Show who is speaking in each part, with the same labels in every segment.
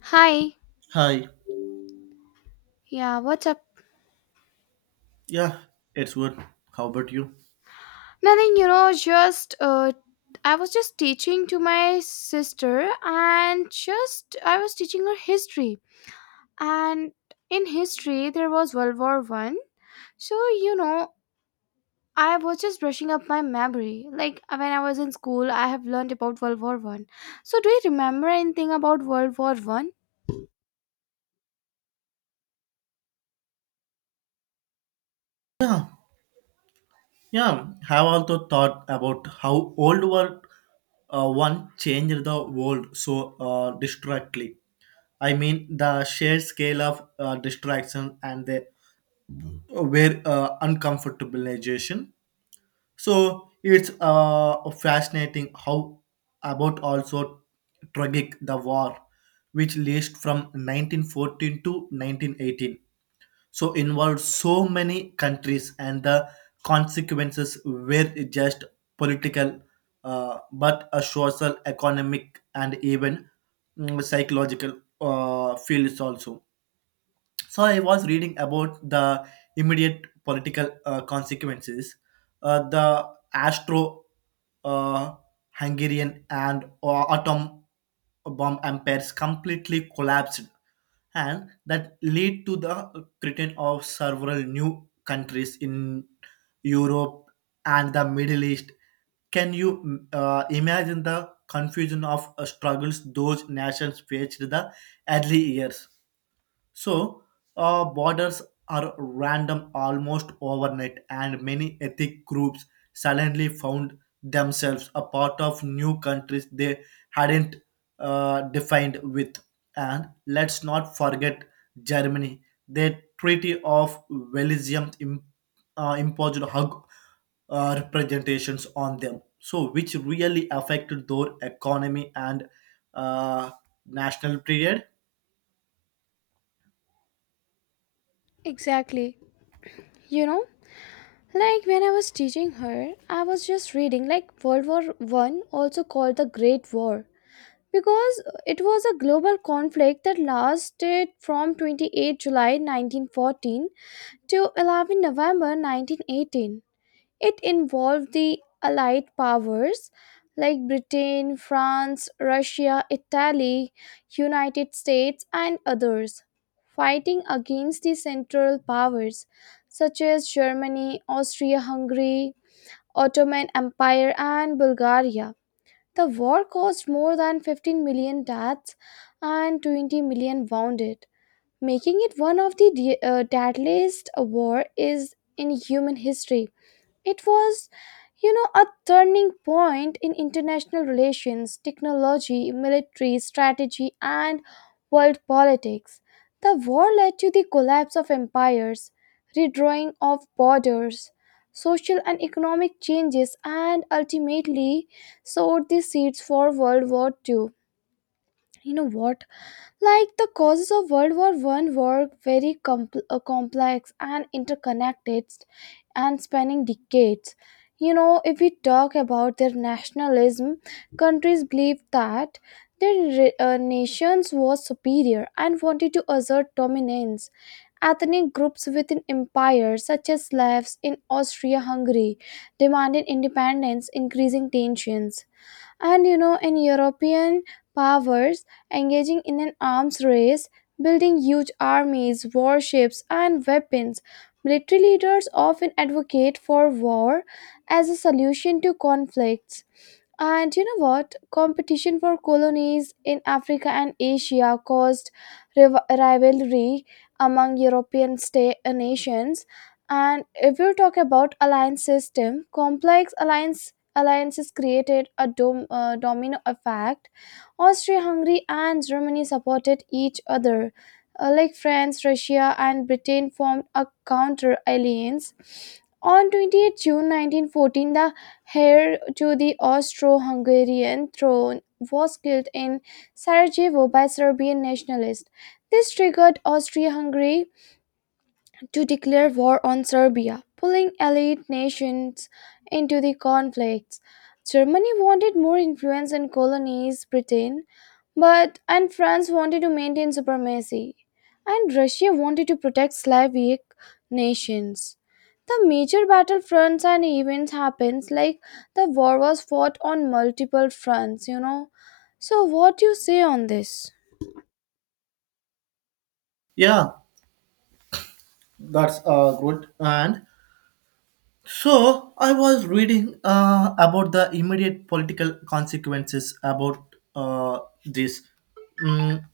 Speaker 1: Hi.
Speaker 2: Hi.
Speaker 1: Yeah, what's up?
Speaker 2: Yeah, it's good. How about you?
Speaker 1: Nothing, you know, just I was just teaching to my sister and just I was teaching her history. And in history there was World War 1. So, you know, I was just brushing up my memory. Like when I was in school, I have learned about World War 1. So, do you remember anything about World War 1?
Speaker 2: Yeah, yeah. Have also thought about how old world one changed the world so distractly. I mean, the sheer scale of distraction and the where uncomfortabilization. So it's fascinating how about also tragic the war, which lasted from 1914 to 1918, so involved so many countries, and the consequences were just political, but a social, economic, and even psychological fields also. So I was reading about the immediate political consequences. The astro uh, hungarian and atom bomb empires completely collapsed, and that lead to the creation of several new countries in Europe and the Middle East. Can you imagine the confusion of struggles those nations faced the early years? So, borders are random almost overnight, and many ethnic groups suddenly found themselves a part of new countries they hadn't defined with. And let's not forget Germany. The Treaty of Wellesium im- Imposed hug representations on them, so which really affected their economy and uh, national period.
Speaker 1: Exactly. You know, like when I was teaching her, I was just reading like World War 1 also called the Great War because it was a global conflict that lasted from 28 July 1914 to 11 November 1918. It involved the Allied powers like Britain, France, Russia, Italy, United States, and others, fighting against the Central powers such as Germany, Austria Hungary, Ottoman Empire, and Bulgaria. The war caused more than 15 million deaths and 20 million wounded, making it one of the deadliest war is in human history. It was, you know, a turning point in international relations, technology, military strategy, and world politics. The war led to the collapse of empires, redrawing of borders, social and economic changes, and ultimately sowed the seeds for World War Two. You know what? Like the causes of World War One were very complex and interconnected and spanning decades. You know, if we talk about their nationalism, countries believed that their nations was superior and wanted to assert dominance. Ethnic groups within empires, such as Slavs in Austria-Hungary, demanded independence, increasing tensions. And you know, in European powers engaging in an arms race, building huge armies, warships, and weapons, military leaders often advocate for war as a solution to conflicts. And you know what? Competition for colonies in Africa and Asia caused rivalry among European nations. And if you talk about alliance system, complex alliances created a domino effect. Austria-Hungary and Germany supported each other. Like France, Russia, and Britain formed a counter alliance. On 28 June 1914, the heir to the Austro-Hungarian throne, was killed in Sarajevo by Serbian nationalists. This triggered Austria-Hungary to declare war on Serbia, pulling allied nations into the conflicts. Germany wanted more influence in colonies Britain, but and France wanted to maintain supremacy, and Russia wanted to protect Slavic nations. The major battlefronts and events happens like the war was fought on multiple fronts, you know. So what do you say on this?
Speaker 2: Yeah, that's good. And so I was reading about the immediate political consequences about this. Mm,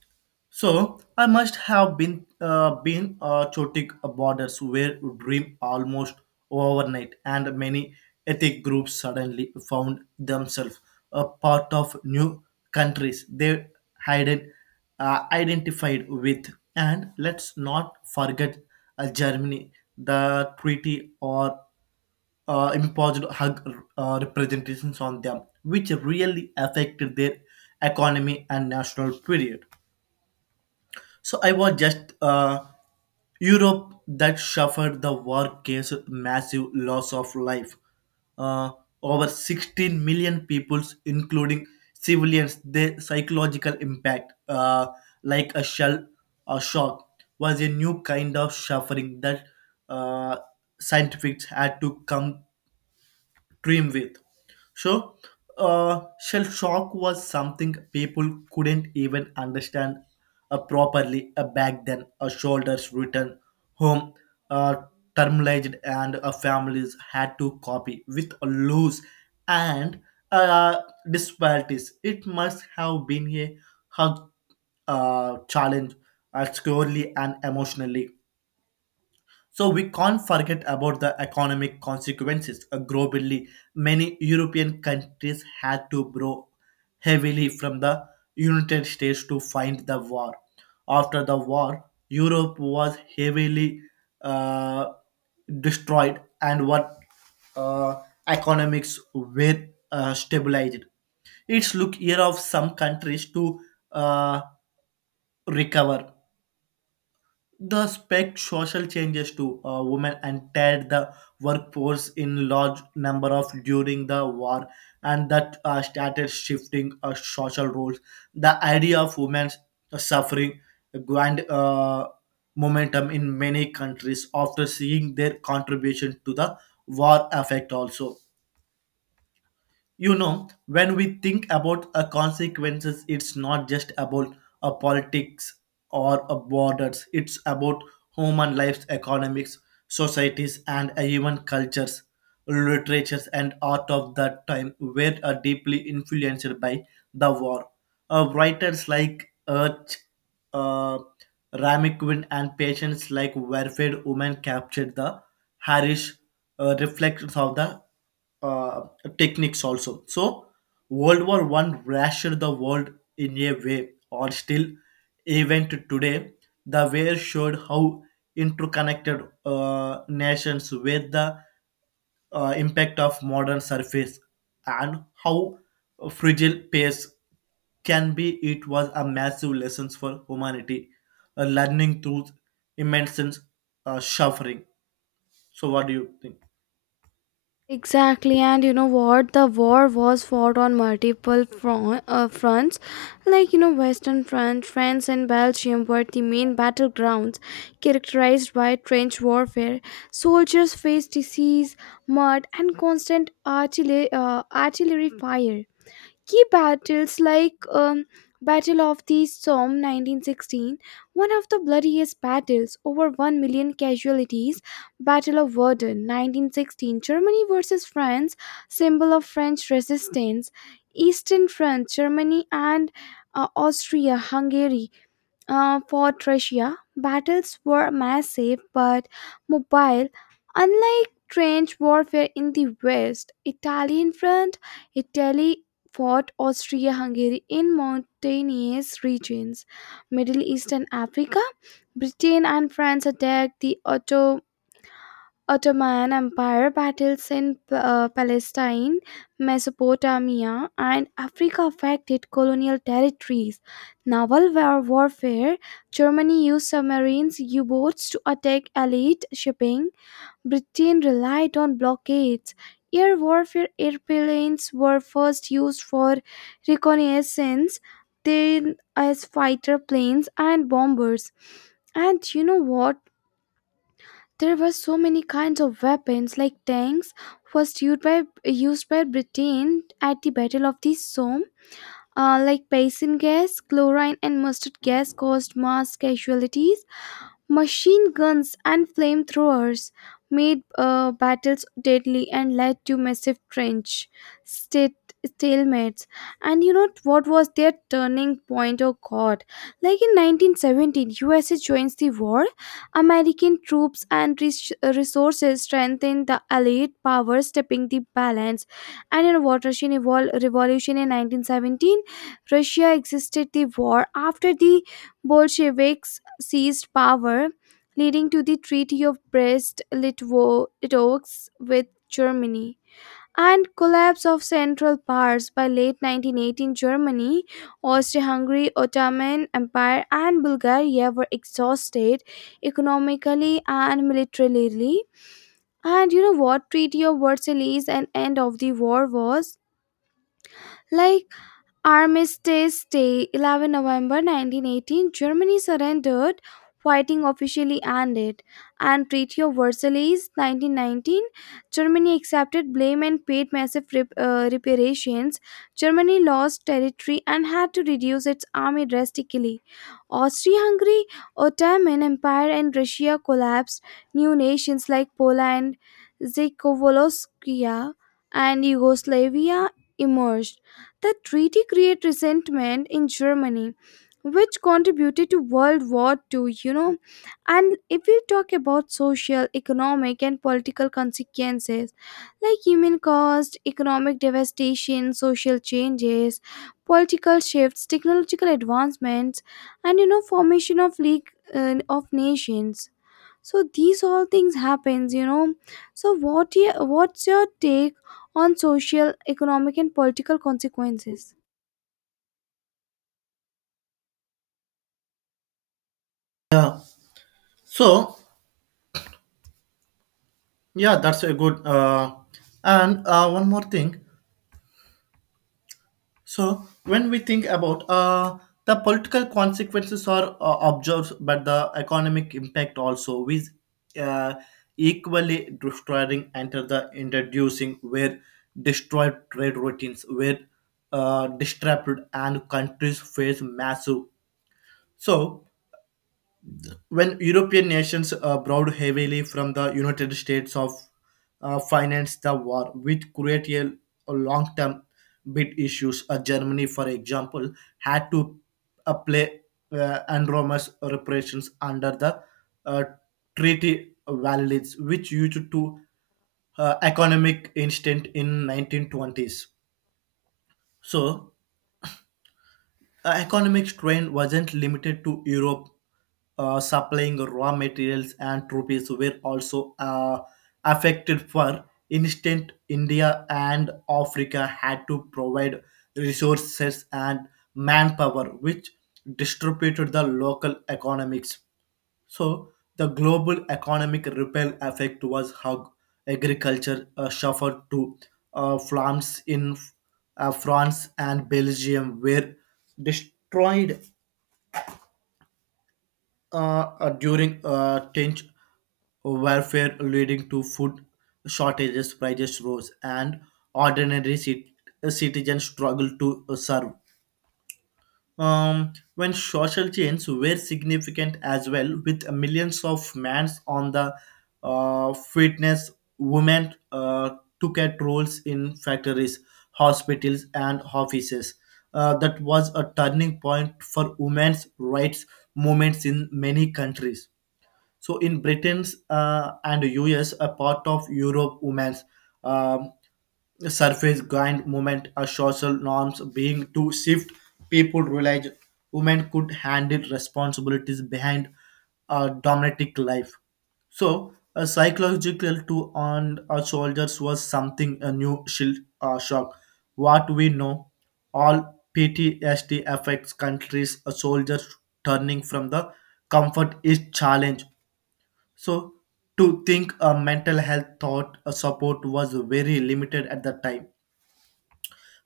Speaker 2: so I must have been chaotic borders where dream almost overnight, and many ethnic groups suddenly found themselves a part of new countries they hadn't identified with. And let's not forget Germany, the treaty or imposed hug representations on them, which really affected their economy and national period. So I was just Europe that suffered the war case massive loss of life. Uh, Over 16 million peoples, including civilians, the psychological impact, like a shock, was a new kind of suffering that uh, scientists had to come dream with. So, shell shock was something people couldn't even understand properly back then. A shoulders return home, uh, terminalized, and families had to copy with a loose and uh, disparities. It must have been a hug challenge, securely and emotionally. So we can't forget about the economic consequences. Globally, many European countries had to borrow heavily from the United States to fight the war. After the war, Europe was heavily uh, destroyed, and what uh, economics were stabilized. It's look here of some countries to uh, recover the spec social changes to women entered the workforce in large number of during the war, and that started shifting social roles. The idea of women suffering gained momentum in many countries after seeing their contribution to the war effect also. You know, when we think about a consequences, it's not just about a politics or a borders. It's about human lives, economics, societies, and even cultures, literatures, and art of that time were deeply influenced by the war. Writers like Urch, uh, Rami Quinn, and patients like Warfare Women captured the harsh reflections of the uh, techniques also. So World War One rashed the world in a way, or still, even to today, the war showed how interconnected nations with the impact of modern surface and how fragile pace can be. It was a massive lesson for humanity, learning through immense suffering. So, what do you think?
Speaker 1: Exactly, and you know what? The war was fought on multiple fronts. Like, you know, Western Front, France, and Belgium were the main battlegrounds, characterized by trench warfare. Soldiers faced disease, mud, and constant artillery fire. Key battles like Battle of the Somme 1916, one of the bloodiest battles, over 1 million casualties, Battle of Verdun 1916, Germany versus France, symbol of French resistance, Eastern France, Germany and Austria-Hungary for Thracia, battles were massive but mobile, unlike trench warfare in the west. Italian front, Italy fought Austria-Hungary in mountainous regions. Middle East and Africa, Britain and France attacked the Ottoman Empire, battles in Palestine, Mesopotamia, and Africa affected colonial territories. Naval warfare, Germany used submarines, U boats to attack elite shipping. Britain relied on blockades. Air warfare, airplanes were first used for reconnaissance, then as fighter planes and bombers. And you know what? There were so many kinds of weapons, like tanks, first used by Britain at the Battle of the Somme. Like poison gas, chlorine, and mustard gas caused mass casualties. Machine guns and flamethrowers made battles deadly and led to massive trench state stalemates. And you know what was their turning point? Oh god, like in 1917 USA joins the war. American troops and resources strengthened the allied powers, tipping the balance. And in a watershed revolution in 1917, Russia exited the war after the Bolsheviks seized power, leading to the Treaty of Brest-Litovsk with Germany and collapse of Central Powers by late 1918. Germany, Austria-Hungary, Ottoman Empire and Bulgaria were exhausted economically and militarily. And you know what Treaty of Versailles and end of the war was like? Armistice Day, 11 November 1918, Germany surrendered, fighting officially ended. And Treaty of Versailles, 1919, Germany accepted blame and paid massive reparations. Germany lost territory and had to reduce its army drastically. Austria-Hungary, Ottoman Empire, and Russia collapsed. New nations like Poland, Czechoslovakia, and Yugoslavia emerged. The treaty created resentment in Germany, which contributed to World War Two, you know. And if we talk about social, economic, and political consequences, like human cost, economic devastation, social changes, political shifts, technological advancements, and you know, formation of League of Nations, so these all things happens, you know. So what your, what's your take on social economic and political consequences?
Speaker 2: Yeah. So, yeah, that's a good. And one more thing. So when we think about the political consequences are observed, but the economic impact also we uh, equally destroying enter the introducing where destroyed trade routines where disrupted and countries face massive. So when European nations borrowed heavily from the United States of finance the war, which created a long-term bid issues. Germany, for example, had to play enormous reparations under the uh, treaty valids, which used to economic instant in 1920s. So the economic strain wasn't limited to Europe, supplying raw materials and troops were also affected. For instance, India and Africa had to provide resources and manpower, which distributed the local economics. So the global economic ripple effect was how agriculture suffered to farms in France and Belgium were destroyed uh, during tench warfare, leading to food shortages, prices rose, and ordinary cit- citizens struggled to survive. When social changes were significant as well, with millions of men on the fitness, women took at roles in factories, hospitals, and offices. That was a turning point for women's rights movements in many countries. So in Britain's and US, a part of Europe, women's um surface grind movement or social norms being to shift. People realize women could handle responsibilities behind a domestic life. So a psychological to on our soldiers was something a new shield shock what we know all PTSD affects countries a soldiers turning from the comfort is challenge. So to think a mental health thought support was very limited at the time.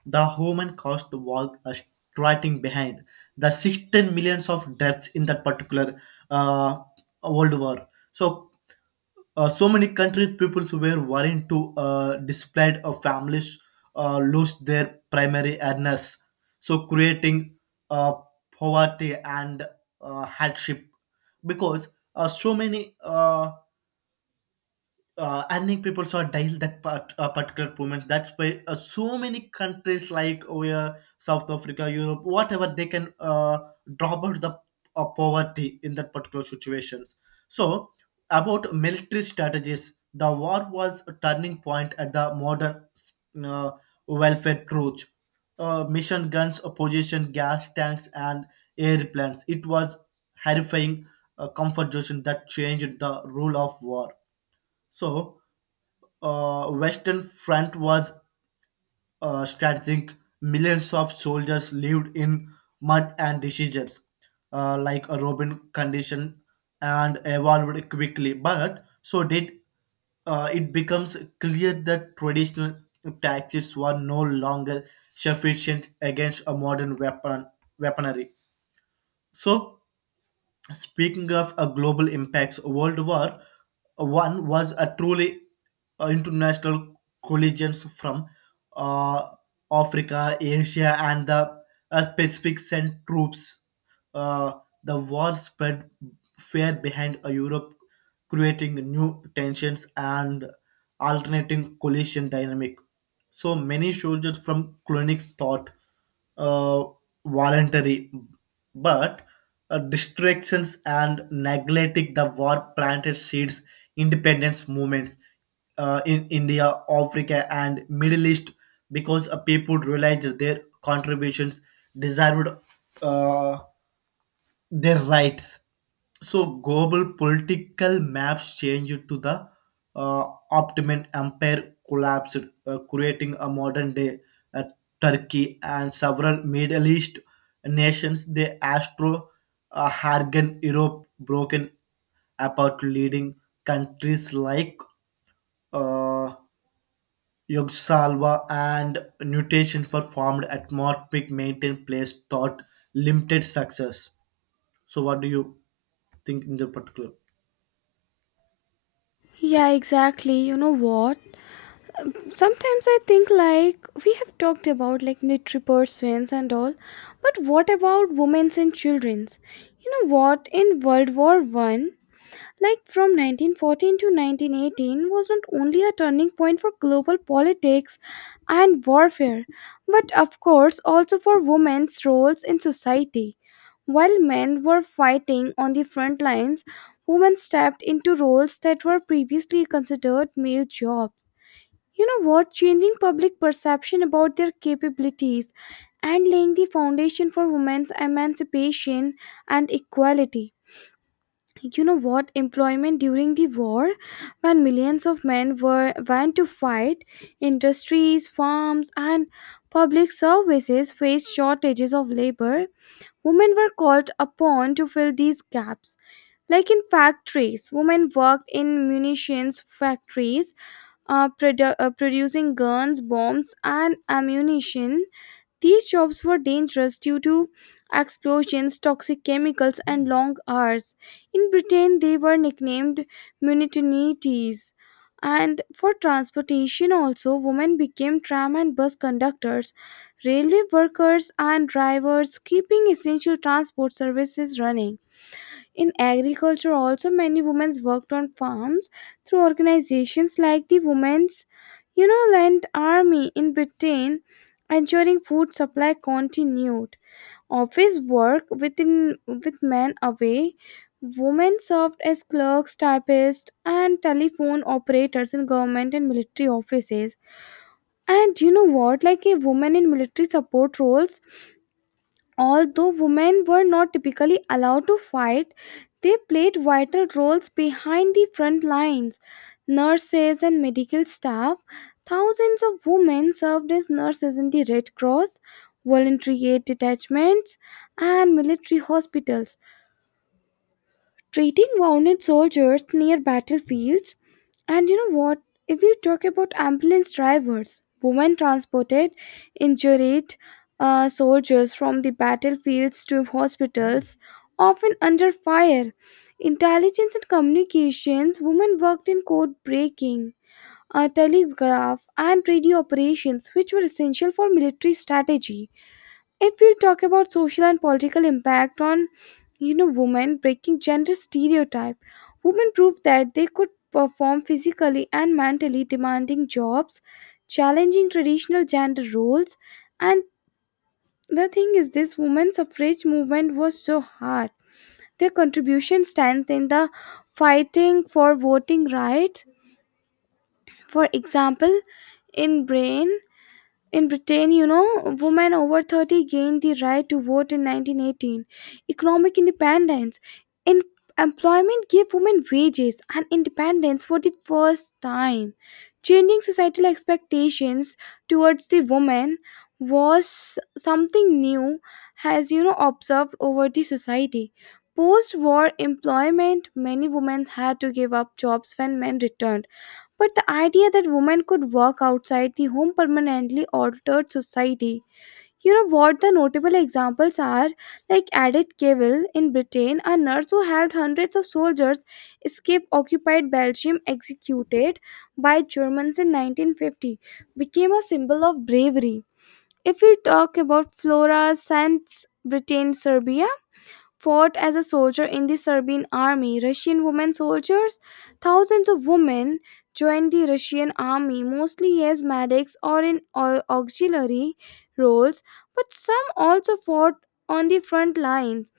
Speaker 2: The human cost was striking behind the 16 millions of deaths in that particular uh, World War. So, so many countries, peoples were worrying to displaced families lose their primary earners. So, creating uh, poverty and hardship because so many I think people saw dial that part, particular moment. That's why so many countries like where South Africa, Europe, whatever they can drop out the poverty in that particular situations. So about military strategies, the war was a turning point at the modern uh, welfare truth. Mission guns, opposition gas tanks, and airplanes. It was horrifying comfort that changed the rule of war. So Western Front was strategic. Millions of soldiers lived in mud and diseases, like a robin condition, and evolved quickly. But so did it becomes clear that traditional tactics were no longer sufficient against a modern weaponry. So speaking of a global impacts, World War One was a truly international collisions from uh, Africa, Asia, and the Pacific sent troops. Uh, the war spread far behind Europe, creating new tensions and alternating coalition dynamic. So many soldiers from clinics thought uh, voluntary, but distractions and neglecting the war planted seeds independence movements in india, africa and middle east because people realized their contributions deserved uh, their rights. So global political maps changed to the uh, Ottoman Empire collapsed, creating a modern day uh, Turkey and several Middle East nations. The Astro-Hungarian Europe broken apart, leading countries like uh, Yugoslavia and Nutation for formed atmospheric maintained place thought limited success. So what do you think in the particular?
Speaker 1: Yeah, exactly, you know what? Sometimes I think like we have talked about like military persons and all, but what about women's and children's? You know what, in World War 1, like from 1914 to 1918 was not only a turning point for global politics and warfare, but of course also for women's roles in society. While men were fighting on the front lines, women stepped into roles that were previously considered male jobs, you know what, changing public perception about their capabilities and laying the foundation for women's emancipation and equality. You know what, employment during the war, when millions of men were went to fight, industries, farms, and public services faced shortages of labor. Women were called upon to fill these gaps. Like in factories, women worked in munitions factories, producing guns, bombs, and ammunition. These jobs were dangerous due to explosions, toxic chemicals, and long hours. In Britain, they were nicknamed munitinities. And for transportation, also, women became tram and bus conductors, railway workers, and drivers, keeping essential transport services running. In agriculture, also many women worked on farms through organizations like the Women's, you know, Land Army in Britain, ensuring food supply continued. Office work within with men away, women served as clerks, typists, and telephone operators in government and military offices. And you know what? Like a woman in military support roles. Although women were not typically allowed to fight, they played vital roles behind the front lines. Nurses and medical staff, thousands of women served as nurses in the Red Cross, voluntary aid detachments, and military hospitals, treating wounded soldiers near battlefields. And you know what? If we talk about ambulance drivers, women transported injured soldiers from the battlefields to hospitals, often under fire. Intelligence and communications, women worked in code breaking, telegraph, and radio operations, which were essential for military strategy. If we talk about social and political impact on, you know, women breaking gender stereotype, women proved that they could perform physically and mentally demanding jobs, challenging traditional gender roles, and the thing is this women's suffrage movement was so hard. Their contribution stands in the fighting for voting rights. For example, in Britain, you know, women over 30 gained the right to vote in 1918. Economic independence. In employment gave women wages and independence for the first time. Changing societal expectations towards the woman was something new has, you know, observed over the society. Post war employment, many women had to give up jobs when men returned. But the idea that women could work outside the home permanently altered society. You know what the notable examples are? Like Edith Cavell in Britain, a nurse who helped hundreds of soldiers escape occupied Belgium, executed by Germans in 1950, became a symbol of bravery. If we talk about Flora Sands, Britain, Serbia, fought as a soldier in the Serbian army. Russian women soldiers? Thousands of women joined the Russian army, mostly as medics or in auxiliary roles, but some also fought on the front lines.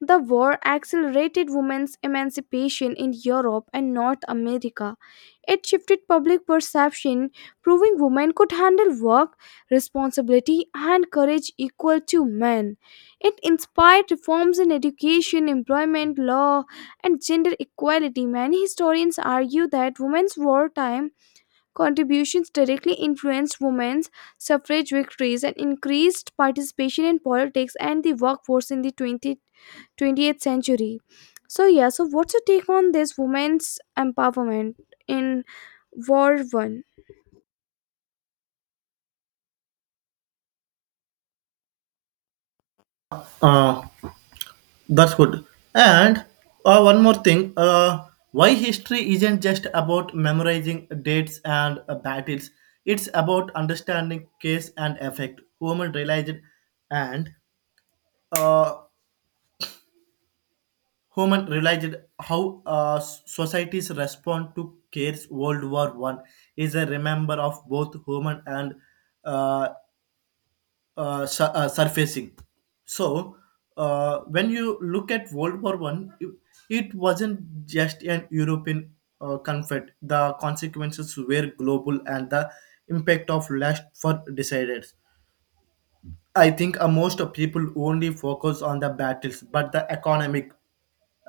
Speaker 1: The war accelerated women's emancipation in Europe and North America. It shifted public perception, proving women could handle work, responsibility, and courage equal to men. It inspired reforms in education, employment, law, and gender equality. Many historians argue that women's wartime contributions directly influenced women's suffrage victories and increased participation in politics and the workforce in the 20th century. So, yeah, so what's your take on this women's empowerment in World War 1?
Speaker 2: Uh, that's good. And one more thing. Why history isn't just about memorizing dates and battles. It's about understanding cause and effect. And uh, human realized how societies respond to cares. World War One is a remember of both human and uh, surfacing. So when you look at World War One, it wasn't just an European conflict. The consequences were global, and the impact of last for decided. I think most of people only focus on the battles, but the economic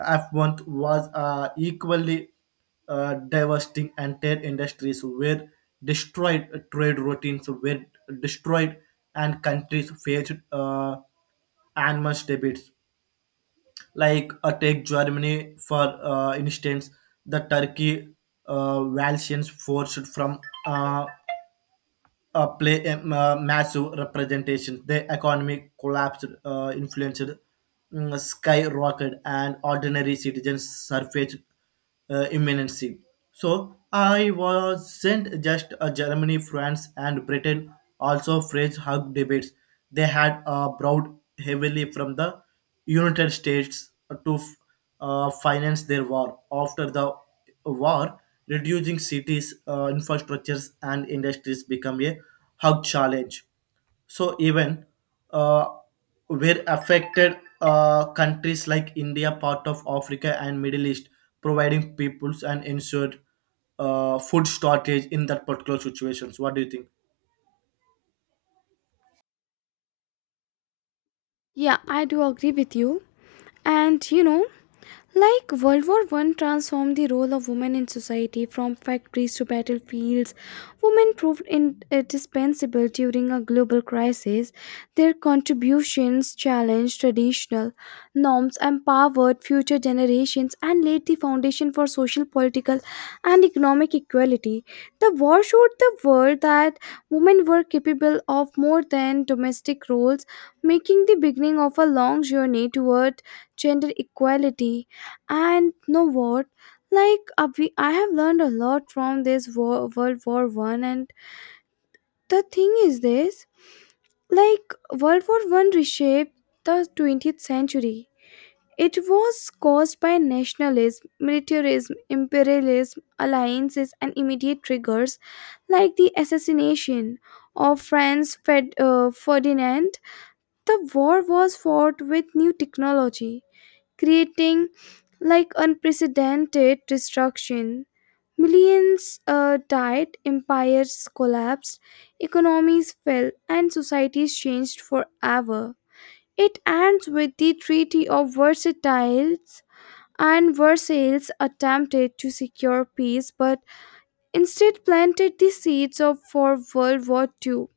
Speaker 2: F1 was equally devastating entire industries were destroyed, trade routines were destroyed, and countries faced enormous debits. Like take Germany for instance, the Turkey Valsians forced from play massive representation. The economy collapsed, influenced skyrocket, and ordinary citizens surfaced imminency. So I wasn't just Germany, France, and Britain. Also, French hug debates. They had brought heavily from the United States to finance their war after the war reducing cities infrastructures and industries become a hug challenge. So even uh, where affected countries like india part of africa and middle east providing peoples and ensured food shortage in that particular situations. What do you think?
Speaker 1: Yeah, I do agree with you. And you know, like World War One transformed the role of women in society. From factories to battlefields, women proved indispensable during a global crisis. Their contributions challenged traditional norms, empowered future generations, and laid the foundation for social, political, and economic equality. The war showed the world that women were capable of more than domestic roles, making the beginning of a long journey toward gender equality. And know what, I have learned a lot from this war, World War One. And the thing is this, like, World War One reshaped the 20th century. It was caused by nationalism, militarism, imperialism, alliances, and immediate triggers like the assassination of Franz Ferdinand. The war was fought with new technology, creating like unprecedented destruction. Millions died, empires collapsed, economies fell, and societies changed forever. It ends with the Treaty of Versailles, and Versailles attempted to secure peace but instead planted the seeds of for World War Two.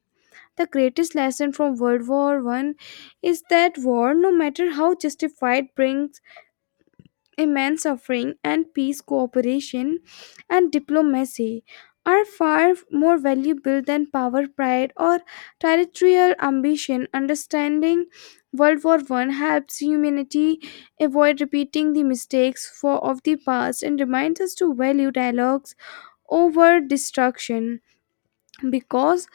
Speaker 1: The greatest lesson from World War One is that war, no matter how justified, brings immense suffering, and peace, cooperation, and diplomacy are far more valuable than power, pride, or territorial ambition. Understanding World War One helps humanity avoid repeating the mistakes of the past and reminds us to value dialogues over destruction. Because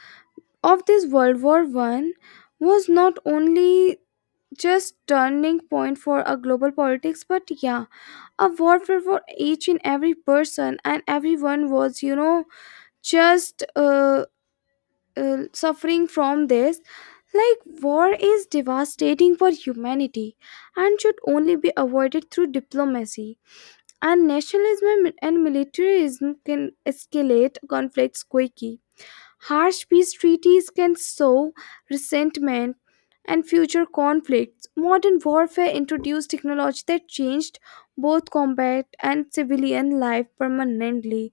Speaker 1: of this, World War One was not only just turning point for a global politics but, yeah, a warfare for each and every person, and everyone was, you know, just suffering from this. Like, war is devastating for humanity and should only be avoided through diplomacy. And nationalism and militarism can escalate conflicts quickly. Harsh peace treaties can sow resentment and future conflicts. Modern warfare introduced technology that changed both combat and civilian life permanently,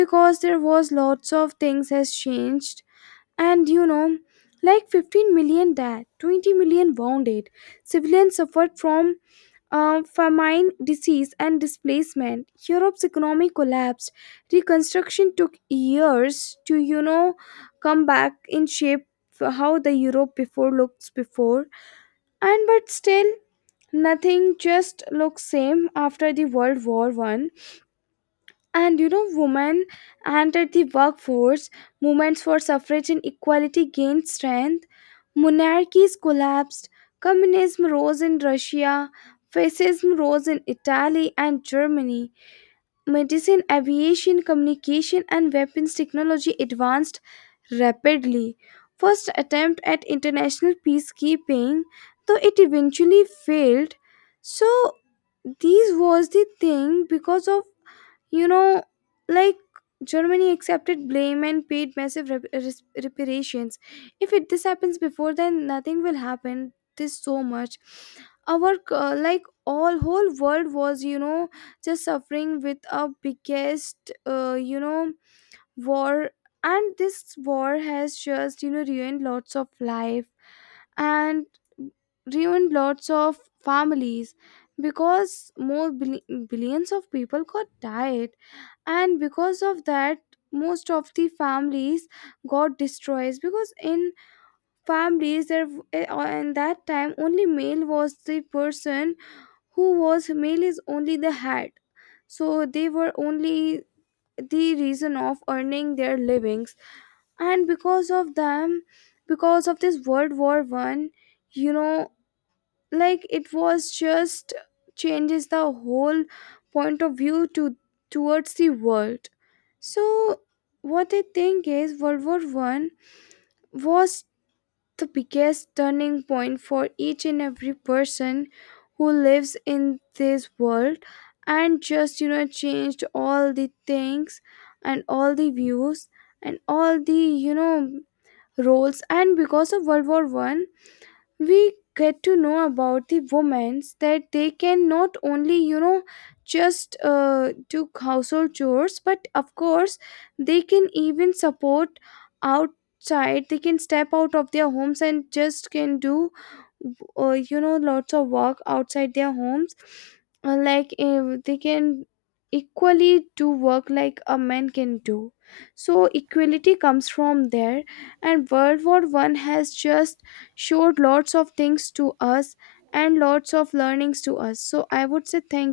Speaker 1: because there was lots of things has changed. And you know, like, 15 million died, 20 million wounded, civilians suffered from famine, disease, and displacement. Europe's economy collapsed. Reconstruction took years to, you know, come back in shape for how the Europe before looks before. And but still, nothing just looks same after the World War One. And you know, women entered the workforce, movements for suffrage and equality gained strength, monarchies collapsed, communism rose in Russia, fascism rose in Italy and Germany, medicine, aviation, communication, and weapons technology advanced rapidly. First attempt at international peacekeeping, though it eventually failed. So this was the thing, because of, you know, like, Germany accepted blame and paid massive reparations. If it this happens before, then nothing will happen. This so much. Our like all whole world was, you know, just suffering with a biggest you know war, and this war has just, you know, ruined lots of life and ruined lots of families because billions of people got died, and because of that most of the families got destroyed because in families in that time only male was the person who was male is only the head, so they were only the reason of earning their livings. And because of them, because of this world war 1, you know, like, it was just changes the whole point of view to towards the world. So what I think is, world war 1 was the biggest turning point for each and every person who lives in this world, and just, you know, changed all the things and all the views and all the, you know, roles. And because of world war 1, we get to know about the women, that they can not only, you know, just do household chores, but of course they can even support outside, they can step out of their homes and just can do, you know, lots of work outside their homes. They can equally do work like a man can do, so equality comes from there. And world war one has just showed lots of things to us, and lots of learnings to us. So I would say thank you.